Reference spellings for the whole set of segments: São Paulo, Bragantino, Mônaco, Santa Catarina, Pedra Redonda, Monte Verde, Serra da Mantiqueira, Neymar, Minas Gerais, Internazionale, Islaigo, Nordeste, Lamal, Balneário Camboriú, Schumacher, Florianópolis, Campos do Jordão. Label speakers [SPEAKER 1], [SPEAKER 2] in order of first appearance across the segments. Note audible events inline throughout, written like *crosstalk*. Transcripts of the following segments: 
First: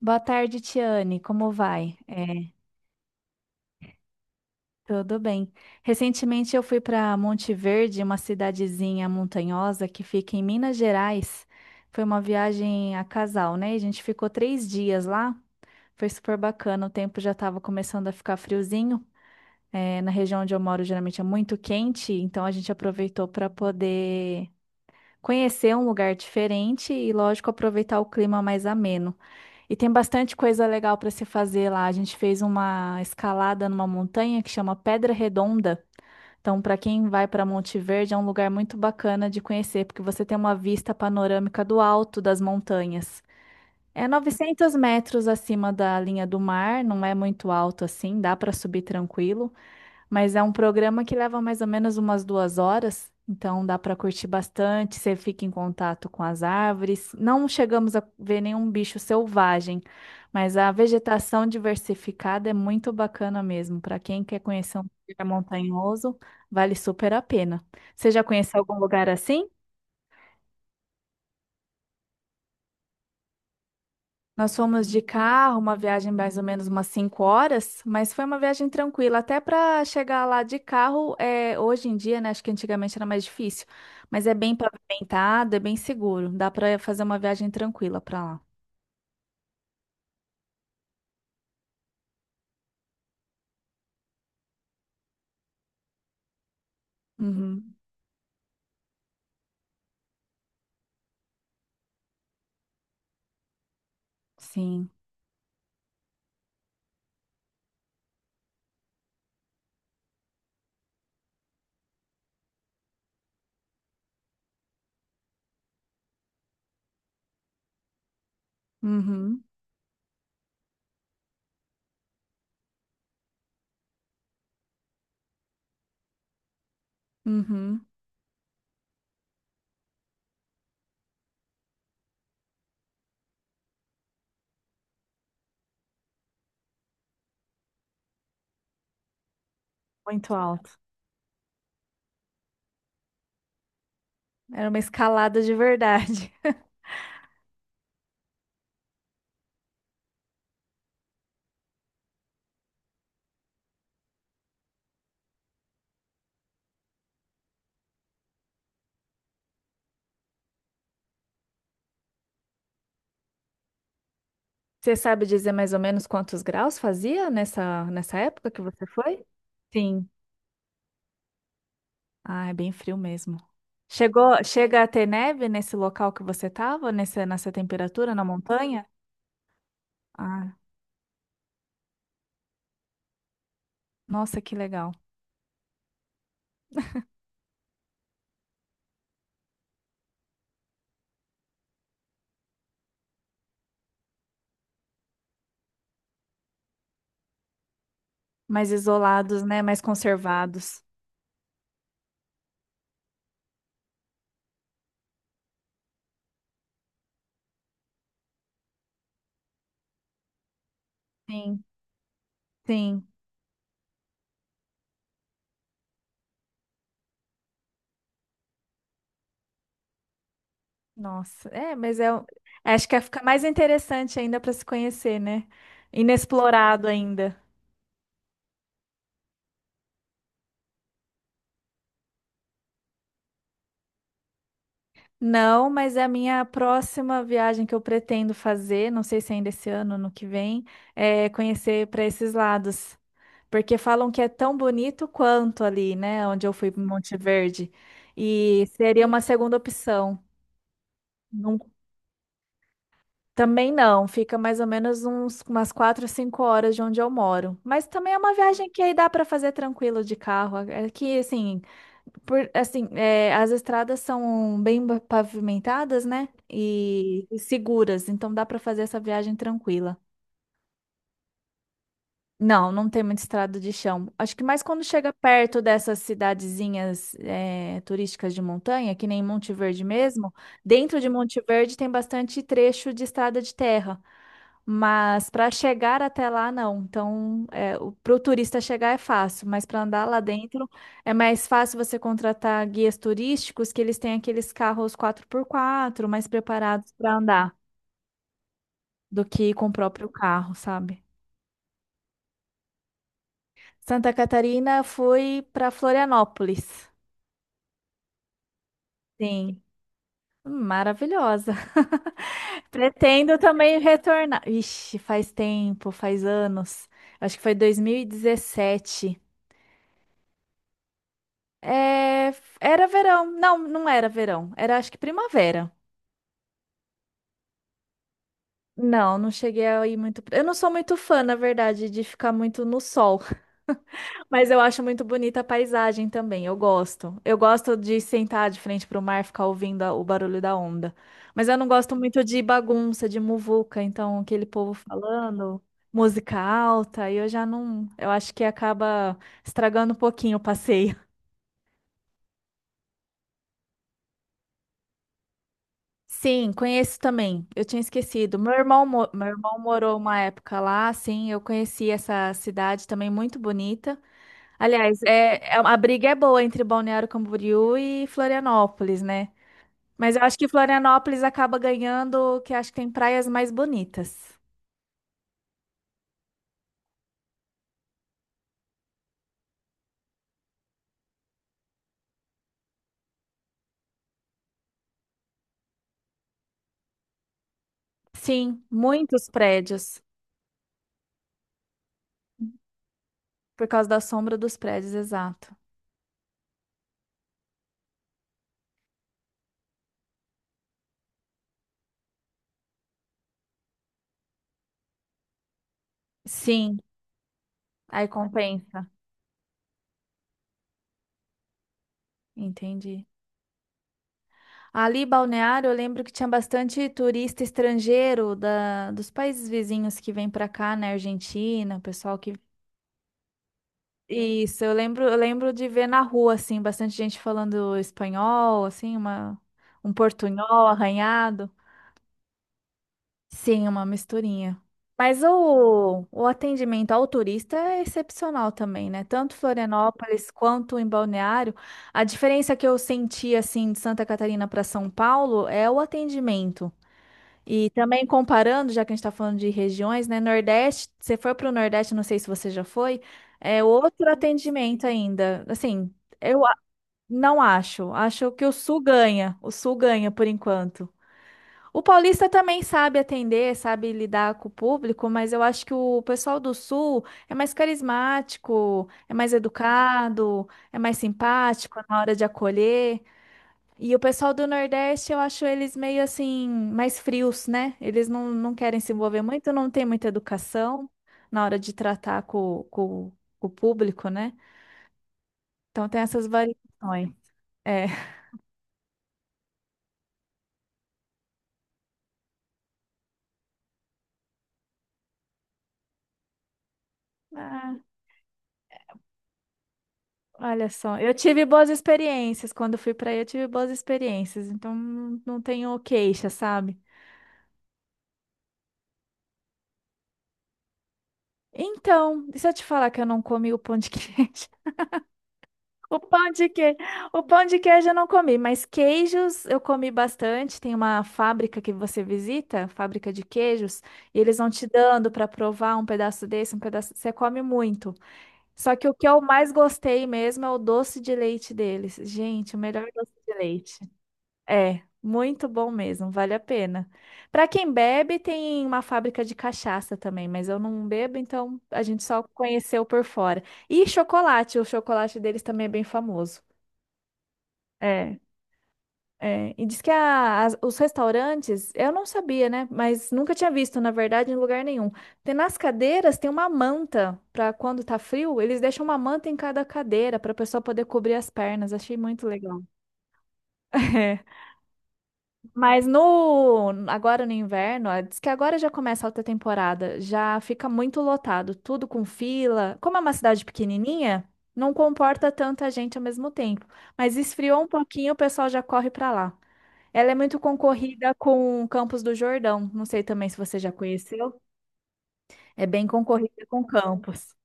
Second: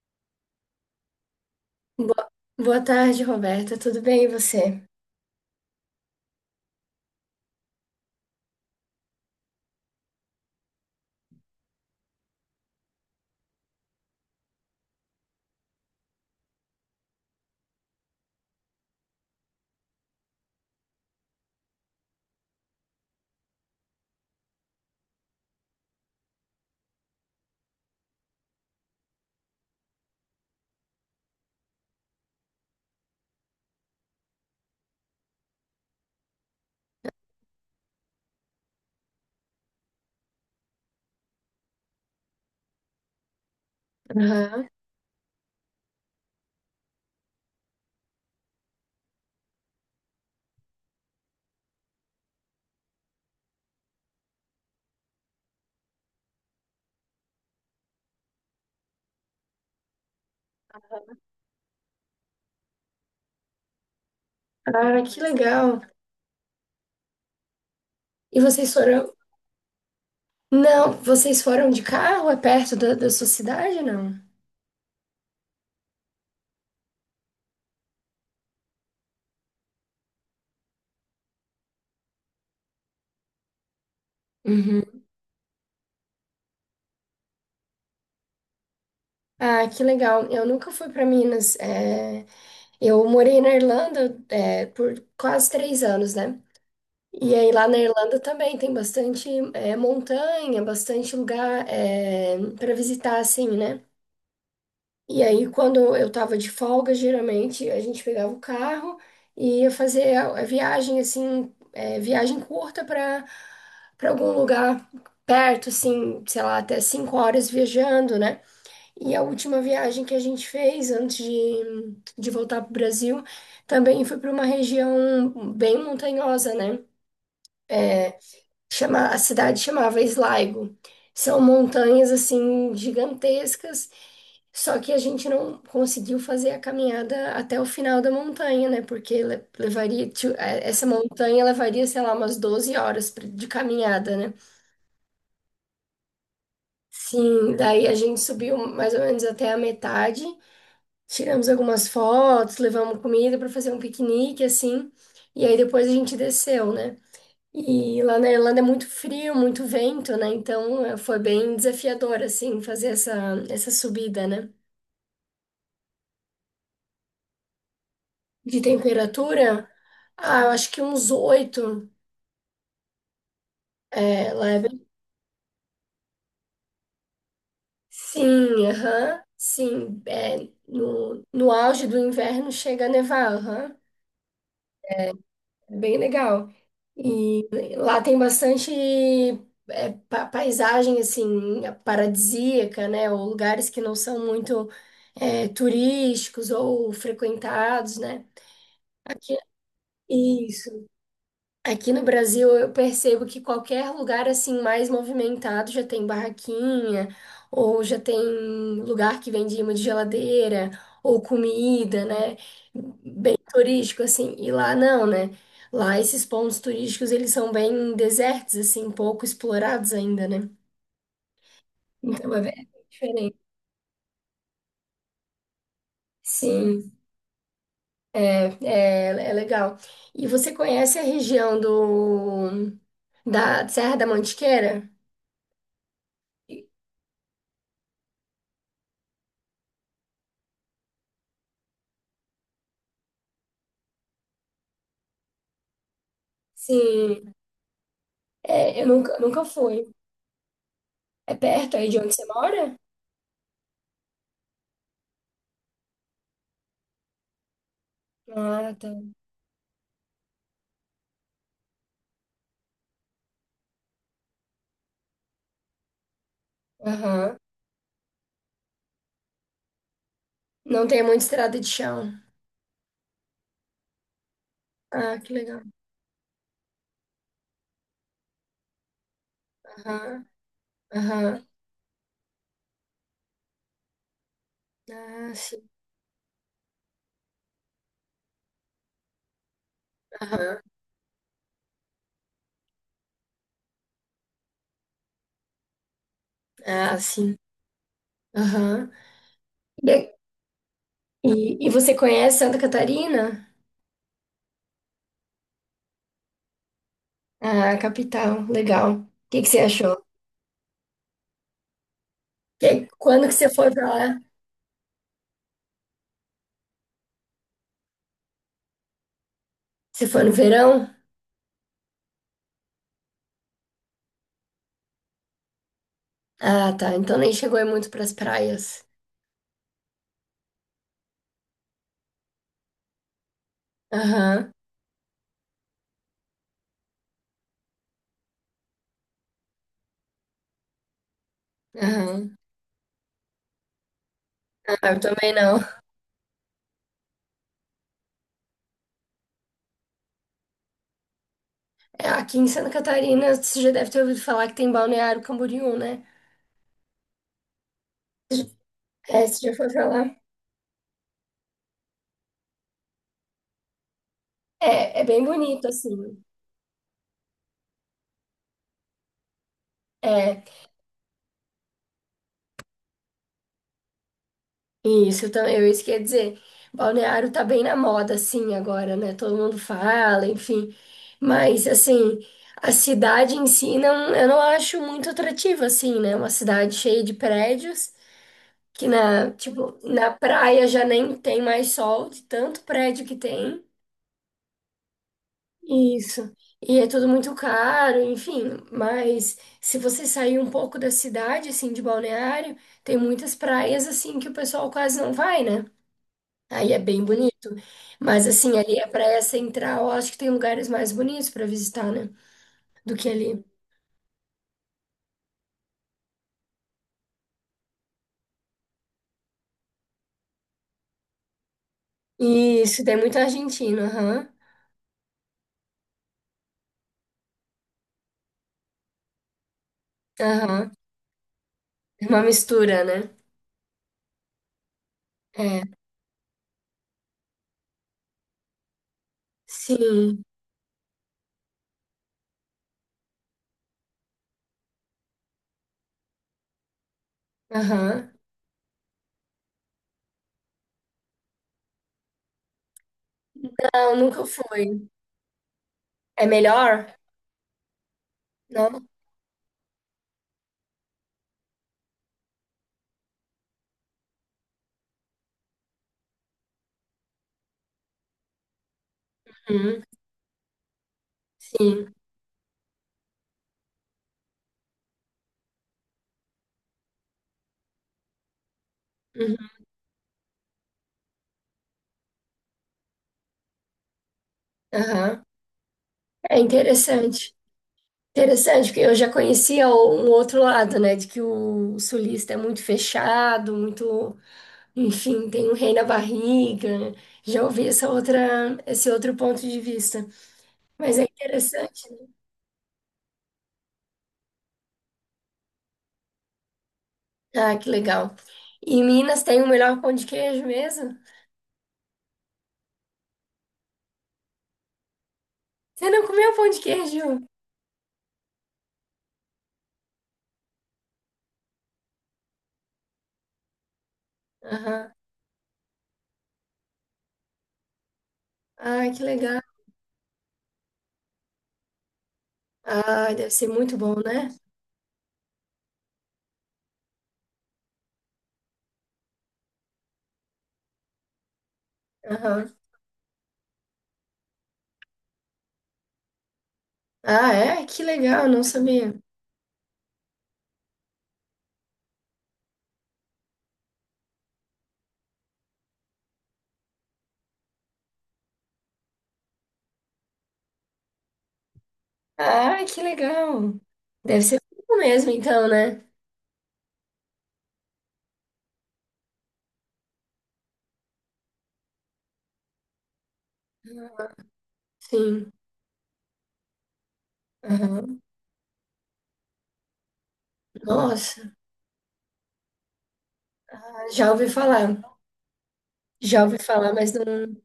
[SPEAKER 1] Boa tarde, Tiane. Como vai?
[SPEAKER 2] Boa,
[SPEAKER 1] É,
[SPEAKER 2] boa tarde, Roberta. Tudo bem e você?
[SPEAKER 1] tudo bem. Recentemente eu fui para Monte Verde, uma cidadezinha montanhosa que fica em Minas Gerais. Foi uma viagem a casal, né? A gente ficou 3 dias lá. Foi super bacana. O tempo já estava começando a ficar friozinho. É, na região onde eu moro, geralmente é muito quente, então a gente aproveitou para poder conhecer um lugar diferente e, lógico, aproveitar o clima mais ameno. E tem bastante coisa legal para se fazer lá. A gente fez uma escalada numa montanha que chama Pedra Redonda. Então, para quem vai para Monte Verde, é um lugar muito bacana de conhecer, porque você tem uma vista panorâmica do alto das montanhas. É
[SPEAKER 2] Aham.
[SPEAKER 1] 900 metros acima da linha do mar, não é muito alto assim, dá para subir tranquilo. Mas é um programa que leva mais ou menos umas 2 horas, então dá para curtir bastante. Você fica em contato com as árvores. Não chegamos a ver nenhum bicho selvagem, mas a vegetação diversificada é muito bacana mesmo. Para quem quer conhecer um
[SPEAKER 2] Ah, que
[SPEAKER 1] lugar
[SPEAKER 2] legal.
[SPEAKER 1] montanhoso, vale super a pena. Você já
[SPEAKER 2] E
[SPEAKER 1] conheceu
[SPEAKER 2] vocês
[SPEAKER 1] algum
[SPEAKER 2] foram.
[SPEAKER 1] lugar assim?
[SPEAKER 2] Não, vocês foram de carro? É perto da sua cidade, não?
[SPEAKER 1] Nós fomos de carro, uma viagem mais ou menos umas 5 horas, mas foi uma viagem tranquila. Até para chegar lá de carro, é, hoje em dia, né? Acho que antigamente era mais difícil, mas é bem
[SPEAKER 2] Uhum.
[SPEAKER 1] pavimentado, é bem seguro. Dá para fazer uma viagem tranquila para lá.
[SPEAKER 2] Ah, que legal. Eu nunca fui para Minas. Eu morei na Irlanda, por quase 3 anos, né? E aí lá
[SPEAKER 1] Uhum,
[SPEAKER 2] na Irlanda também tem bastante, montanha, bastante lugar para visitar, assim, né?
[SPEAKER 1] sim.
[SPEAKER 2] E aí, quando eu tava de folga, geralmente a gente pegava o carro e ia fazer a viagem, assim, viagem curta para algum lugar perto, assim, sei lá, até 5 horas viajando, né? E a
[SPEAKER 1] Uhum,
[SPEAKER 2] última viagem que a gente fez antes de voltar para o Brasil também foi para uma região bem montanhosa, né?
[SPEAKER 1] uhum.
[SPEAKER 2] A cidade chamava Islaigo. São montanhas, assim, gigantescas. Só que a gente não conseguiu fazer a caminhada até o final da montanha, né? Porque
[SPEAKER 1] Muito alto.
[SPEAKER 2] essa montanha levaria, sei lá, umas 12 horas de caminhada, né?
[SPEAKER 1] Era uma escalada de verdade. *laughs*
[SPEAKER 2] Sim, daí a gente subiu mais ou menos até a metade, tiramos algumas fotos, levamos comida para fazer um piquenique, assim, e aí depois a gente desceu, né? E lá na Irlanda é muito frio, muito vento, né? Então foi bem desafiador, assim, fazer essa subida, né?
[SPEAKER 1] Você sabe dizer mais ou menos quantos graus fazia nessa época que
[SPEAKER 2] De
[SPEAKER 1] você foi?
[SPEAKER 2] temperatura.
[SPEAKER 1] Sim.
[SPEAKER 2] Ah, eu acho que uns oito,
[SPEAKER 1] Ah, é bem frio mesmo. Chega
[SPEAKER 2] level.
[SPEAKER 1] a ter neve nesse local que você estava, nessa temperatura, na
[SPEAKER 2] Sim,
[SPEAKER 1] montanha?
[SPEAKER 2] aham. Sim,
[SPEAKER 1] Ah,
[SPEAKER 2] no auge do inverno chega a nevar, aham.
[SPEAKER 1] nossa, que legal.
[SPEAKER 2] É bem legal. E lá tem bastante, paisagem, assim, paradisíaca, né? Ou lugares que não são muito, turísticos ou frequentados, né?
[SPEAKER 1] Mais isolados, né? Mais
[SPEAKER 2] Isso.
[SPEAKER 1] conservados.
[SPEAKER 2] Aqui no Brasil, eu percebo que qualquer lugar assim mais movimentado já tem barraquinha, ou já tem lugar que vende imã de geladeira, ou
[SPEAKER 1] Sim,
[SPEAKER 2] comida, né?
[SPEAKER 1] sim.
[SPEAKER 2] Bem turístico assim. E lá não, né? Lá esses pontos turísticos, eles são bem desertos assim, pouco explorados ainda, né?
[SPEAKER 1] Nossa, é, mas é,
[SPEAKER 2] Então é bem
[SPEAKER 1] acho que é, fica
[SPEAKER 2] diferente.
[SPEAKER 1] mais interessante ainda para se conhecer, né? Inexplorado
[SPEAKER 2] Sim,
[SPEAKER 1] ainda.
[SPEAKER 2] é, é legal. E você conhece a região do da Serra da Mantiqueira?
[SPEAKER 1] Não, mas é a minha próxima viagem que eu pretendo fazer, não sei se ainda esse ano, no que vem, é conhecer para esses lados. Porque falam que é tão bonito quanto ali, né? Onde eu fui em Monte
[SPEAKER 2] Sim.
[SPEAKER 1] Verde. E
[SPEAKER 2] Eu
[SPEAKER 1] seria
[SPEAKER 2] nunca,
[SPEAKER 1] uma
[SPEAKER 2] nunca
[SPEAKER 1] segunda
[SPEAKER 2] fui.
[SPEAKER 1] opção.
[SPEAKER 2] É
[SPEAKER 1] Não-
[SPEAKER 2] perto aí de onde você mora?
[SPEAKER 1] também não, fica mais ou menos umas 4, 5 horas de onde eu moro. Mas também é uma viagem
[SPEAKER 2] Ah,
[SPEAKER 1] que
[SPEAKER 2] tá.
[SPEAKER 1] aí dá para fazer tranquilo de carro. É que, assim, por, assim, é, as estradas são bem pavimentadas, né? E
[SPEAKER 2] Aham.
[SPEAKER 1] seguras, então dá para fazer essa viagem tranquila.
[SPEAKER 2] Não tem muita estrada de chão.
[SPEAKER 1] Não tem muita estrada de chão. Acho que mais quando chega
[SPEAKER 2] Ah, que
[SPEAKER 1] perto
[SPEAKER 2] legal.
[SPEAKER 1] dessas cidadezinhas turísticas de montanha, que nem Monte Verde
[SPEAKER 2] Aham,
[SPEAKER 1] mesmo, dentro de Monte
[SPEAKER 2] aham.
[SPEAKER 1] Verde tem bastante trecho de estrada de terra. Mas
[SPEAKER 2] Ah,
[SPEAKER 1] para
[SPEAKER 2] sim.
[SPEAKER 1] chegar até lá, não. Então, para o turista chegar é fácil, mas para andar lá
[SPEAKER 2] Aham.
[SPEAKER 1] dentro é mais fácil você contratar guias turísticos que eles têm aqueles carros 4x4 mais preparados
[SPEAKER 2] Ah,
[SPEAKER 1] para
[SPEAKER 2] sim.
[SPEAKER 1] andar
[SPEAKER 2] Aham.
[SPEAKER 1] do que com o próprio
[SPEAKER 2] E,
[SPEAKER 1] carro, sabe?
[SPEAKER 2] e você conhece Santa Catarina?
[SPEAKER 1] Santa Catarina, fui para Florianópolis.
[SPEAKER 2] Ah, capital. Legal. O que que
[SPEAKER 1] Sim.
[SPEAKER 2] você achou?
[SPEAKER 1] Maravilhosa. *laughs*
[SPEAKER 2] Quando que
[SPEAKER 1] Pretendo
[SPEAKER 2] você foi
[SPEAKER 1] também
[SPEAKER 2] pra lá?
[SPEAKER 1] retornar. Ixi, faz tempo, faz anos. Acho que foi 2017.
[SPEAKER 2] Você foi no verão?
[SPEAKER 1] É, era verão. Não era verão. Era acho que primavera.
[SPEAKER 2] Ah, tá. Então nem chegou aí muito pras praias.
[SPEAKER 1] Não cheguei a ir muito. Eu não sou muito fã, na verdade, de ficar muito no sol. Mas
[SPEAKER 2] Aham,
[SPEAKER 1] eu acho muito bonita a paisagem também, eu gosto. Eu gosto de sentar de frente para o mar, ficar ouvindo o barulho da onda. Mas eu não gosto muito
[SPEAKER 2] aham.
[SPEAKER 1] de bagunça, de muvuca, então aquele povo
[SPEAKER 2] Ah, eu também não.
[SPEAKER 1] falando, música alta, e eu já não, eu acho que acaba estragando um pouquinho o passeio.
[SPEAKER 2] É, aqui em Santa Catarina, você já deve ter ouvido falar que tem Balneário Camboriú, né?
[SPEAKER 1] Sim, conheço também. Eu tinha esquecido. Meu irmão, mo-
[SPEAKER 2] É,
[SPEAKER 1] meu
[SPEAKER 2] você já
[SPEAKER 1] irmão
[SPEAKER 2] foi pra
[SPEAKER 1] morou
[SPEAKER 2] lá?
[SPEAKER 1] uma época lá, sim, eu conheci essa cidade também muito bonita.
[SPEAKER 2] É,
[SPEAKER 1] Aliás,
[SPEAKER 2] é bem
[SPEAKER 1] é,
[SPEAKER 2] bonito,
[SPEAKER 1] a briga é
[SPEAKER 2] assim.
[SPEAKER 1] boa entre Balneário Camboriú e Florianópolis, né? Mas eu acho
[SPEAKER 2] É,
[SPEAKER 1] que Florianópolis acaba ganhando, que acho que tem praias mais bonitas.
[SPEAKER 2] isso, isso quer dizer, Balneário tá bem na moda, assim, agora, né? Todo mundo fala, enfim. Mas, assim, a cidade em si, não, eu não acho muito atrativa, assim, né? Uma cidade cheia de prédios,
[SPEAKER 1] Sim,
[SPEAKER 2] que
[SPEAKER 1] muitos
[SPEAKER 2] na, tipo,
[SPEAKER 1] prédios.
[SPEAKER 2] na praia já nem tem mais sol, de tanto prédio que tem.
[SPEAKER 1] Por causa da sombra dos prédios, exato.
[SPEAKER 2] Isso. E é tudo muito caro, enfim. Mas se você sair um pouco da cidade, assim, de Balneário, tem muitas praias, assim, que o pessoal quase não vai, né? Aí é
[SPEAKER 1] Sim,
[SPEAKER 2] bem bonito.
[SPEAKER 1] aí
[SPEAKER 2] Mas, assim, ali a
[SPEAKER 1] compensa.
[SPEAKER 2] praia central, eu acho que tem lugares mais bonitos para visitar, né? Do
[SPEAKER 1] Entendi.
[SPEAKER 2] que ali.
[SPEAKER 1] Ali, Balneário, eu lembro que tinha bastante turista estrangeiro dos países vizinhos que vem pra cá, né? Argentina, o pessoal que.
[SPEAKER 2] Isso, tem muito argentino, aham.
[SPEAKER 1] Isso, eu lembro de ver na rua, assim, bastante gente falando espanhol, assim, um portunhol
[SPEAKER 2] Aham.
[SPEAKER 1] arranhado.
[SPEAKER 2] É uma mistura, né?
[SPEAKER 1] Sim, uma misturinha. Mas
[SPEAKER 2] É.
[SPEAKER 1] o atendimento ao turista é excepcional também, né? Tanto
[SPEAKER 2] Sim.
[SPEAKER 1] Florianópolis quanto em Balneário. A diferença que eu senti, assim, de Santa Catarina para São Paulo é o atendimento. E também
[SPEAKER 2] Aham.
[SPEAKER 1] comparando, já que a gente está falando de regiões, né? Nordeste, você foi para o Nordeste, não sei se você já foi, é
[SPEAKER 2] Não,
[SPEAKER 1] outro
[SPEAKER 2] nunca
[SPEAKER 1] atendimento
[SPEAKER 2] fui.
[SPEAKER 1] ainda. Assim,
[SPEAKER 2] É
[SPEAKER 1] eu
[SPEAKER 2] melhor?
[SPEAKER 1] não acho. Acho que o Sul
[SPEAKER 2] Não?
[SPEAKER 1] ganha. O Sul ganha por enquanto. O paulista também sabe atender, sabe lidar com o público, mas eu acho que o pessoal do sul é mais carismático, é mais
[SPEAKER 2] Uhum.
[SPEAKER 1] educado, é mais simpático
[SPEAKER 2] Sim.
[SPEAKER 1] na hora de acolher. E o pessoal do Nordeste, eu acho eles meio assim, mais frios, né? Eles não querem se envolver
[SPEAKER 2] Uhum.
[SPEAKER 1] muito, não tem muita educação na hora de tratar com, com o público, né?
[SPEAKER 2] Aham.
[SPEAKER 1] Então tem essas
[SPEAKER 2] É
[SPEAKER 1] variações.
[SPEAKER 2] interessante.
[SPEAKER 1] É.
[SPEAKER 2] Interessante, porque eu já conhecia um outro lado, né? De que o sulista é muito fechado, muito, enfim, tem um rei na barriga, né? Já ouvi essa outra, esse outro ponto de vista.
[SPEAKER 1] Olha só,
[SPEAKER 2] Mas é
[SPEAKER 1] eu tive boas
[SPEAKER 2] interessante, né?
[SPEAKER 1] experiências. Quando fui pra aí, eu tive boas experiências. Então, não tenho queixa, sabe?
[SPEAKER 2] Ah, que legal. E em Minas tem o melhor pão de queijo mesmo?
[SPEAKER 1] Então, e se eu te falar que eu não comi o pão de queijo? *laughs*
[SPEAKER 2] Você
[SPEAKER 1] O
[SPEAKER 2] não
[SPEAKER 1] pão
[SPEAKER 2] comeu
[SPEAKER 1] de
[SPEAKER 2] pão de
[SPEAKER 1] queijo, o
[SPEAKER 2] queijo?
[SPEAKER 1] pão de queijo eu não comi, mas queijos eu comi bastante. Tem uma fábrica que você visita, fábrica de queijos, e eles vão te
[SPEAKER 2] Aham.
[SPEAKER 1] dando para provar um pedaço desse, um pedaço. Você come muito. Só que
[SPEAKER 2] Ah,
[SPEAKER 1] o
[SPEAKER 2] que
[SPEAKER 1] que eu
[SPEAKER 2] legal.
[SPEAKER 1] mais gostei mesmo é o doce de leite deles. Gente, o melhor doce
[SPEAKER 2] Ah, deve
[SPEAKER 1] de
[SPEAKER 2] ser muito
[SPEAKER 1] leite.
[SPEAKER 2] bom, né?
[SPEAKER 1] É, muito bom mesmo, vale a pena. Para quem bebe, tem uma fábrica de cachaça também, mas eu não bebo, então a gente só
[SPEAKER 2] Aham.
[SPEAKER 1] conheceu por fora. E chocolate, o chocolate deles também é bem famoso.
[SPEAKER 2] Ah, é? Que
[SPEAKER 1] É,
[SPEAKER 2] legal, não sabia.
[SPEAKER 1] é. E diz que os restaurantes, eu não sabia, né? Mas nunca tinha visto, na verdade, em lugar nenhum. Tem nas cadeiras tem uma manta para quando tá frio, eles deixam uma manta em cada cadeira para a pessoa poder cobrir as pernas. Achei muito legal.
[SPEAKER 2] Ai, que legal. Deve
[SPEAKER 1] *laughs*
[SPEAKER 2] ser fofo mesmo, então, né?
[SPEAKER 1] Mas agora no inverno, ó, diz que agora já começa a alta temporada, já fica muito lotado, tudo com fila. Como é uma cidade pequenininha, não comporta
[SPEAKER 2] Sim.
[SPEAKER 1] tanta gente ao mesmo tempo. Mas esfriou um
[SPEAKER 2] Aham.
[SPEAKER 1] pouquinho, o pessoal já corre para lá. Ela é muito concorrida
[SPEAKER 2] Nossa.
[SPEAKER 1] com Campos do Jordão. Não sei também se você já
[SPEAKER 2] Ah, já ouvi
[SPEAKER 1] conheceu.
[SPEAKER 2] falar.
[SPEAKER 1] É bem
[SPEAKER 2] Já ouvi
[SPEAKER 1] concorrida com
[SPEAKER 2] falar, mas
[SPEAKER 1] Campos.
[SPEAKER 2] não,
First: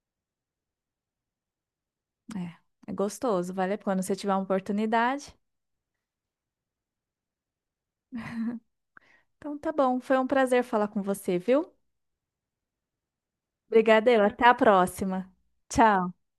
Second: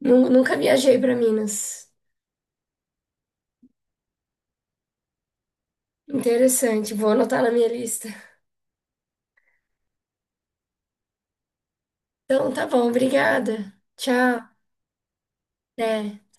[SPEAKER 2] nunca viajei para Minas.
[SPEAKER 1] É gostoso, vale a pena. Se você tiver uma oportunidade.
[SPEAKER 2] Interessante, vou anotar na minha lista.
[SPEAKER 1] Então tá bom, foi um prazer falar com você, viu?
[SPEAKER 2] Então, tá bom, obrigada.
[SPEAKER 1] Obrigada, eu.
[SPEAKER 2] Tchau.
[SPEAKER 1] Até a próxima. Tchau.
[SPEAKER 2] Até.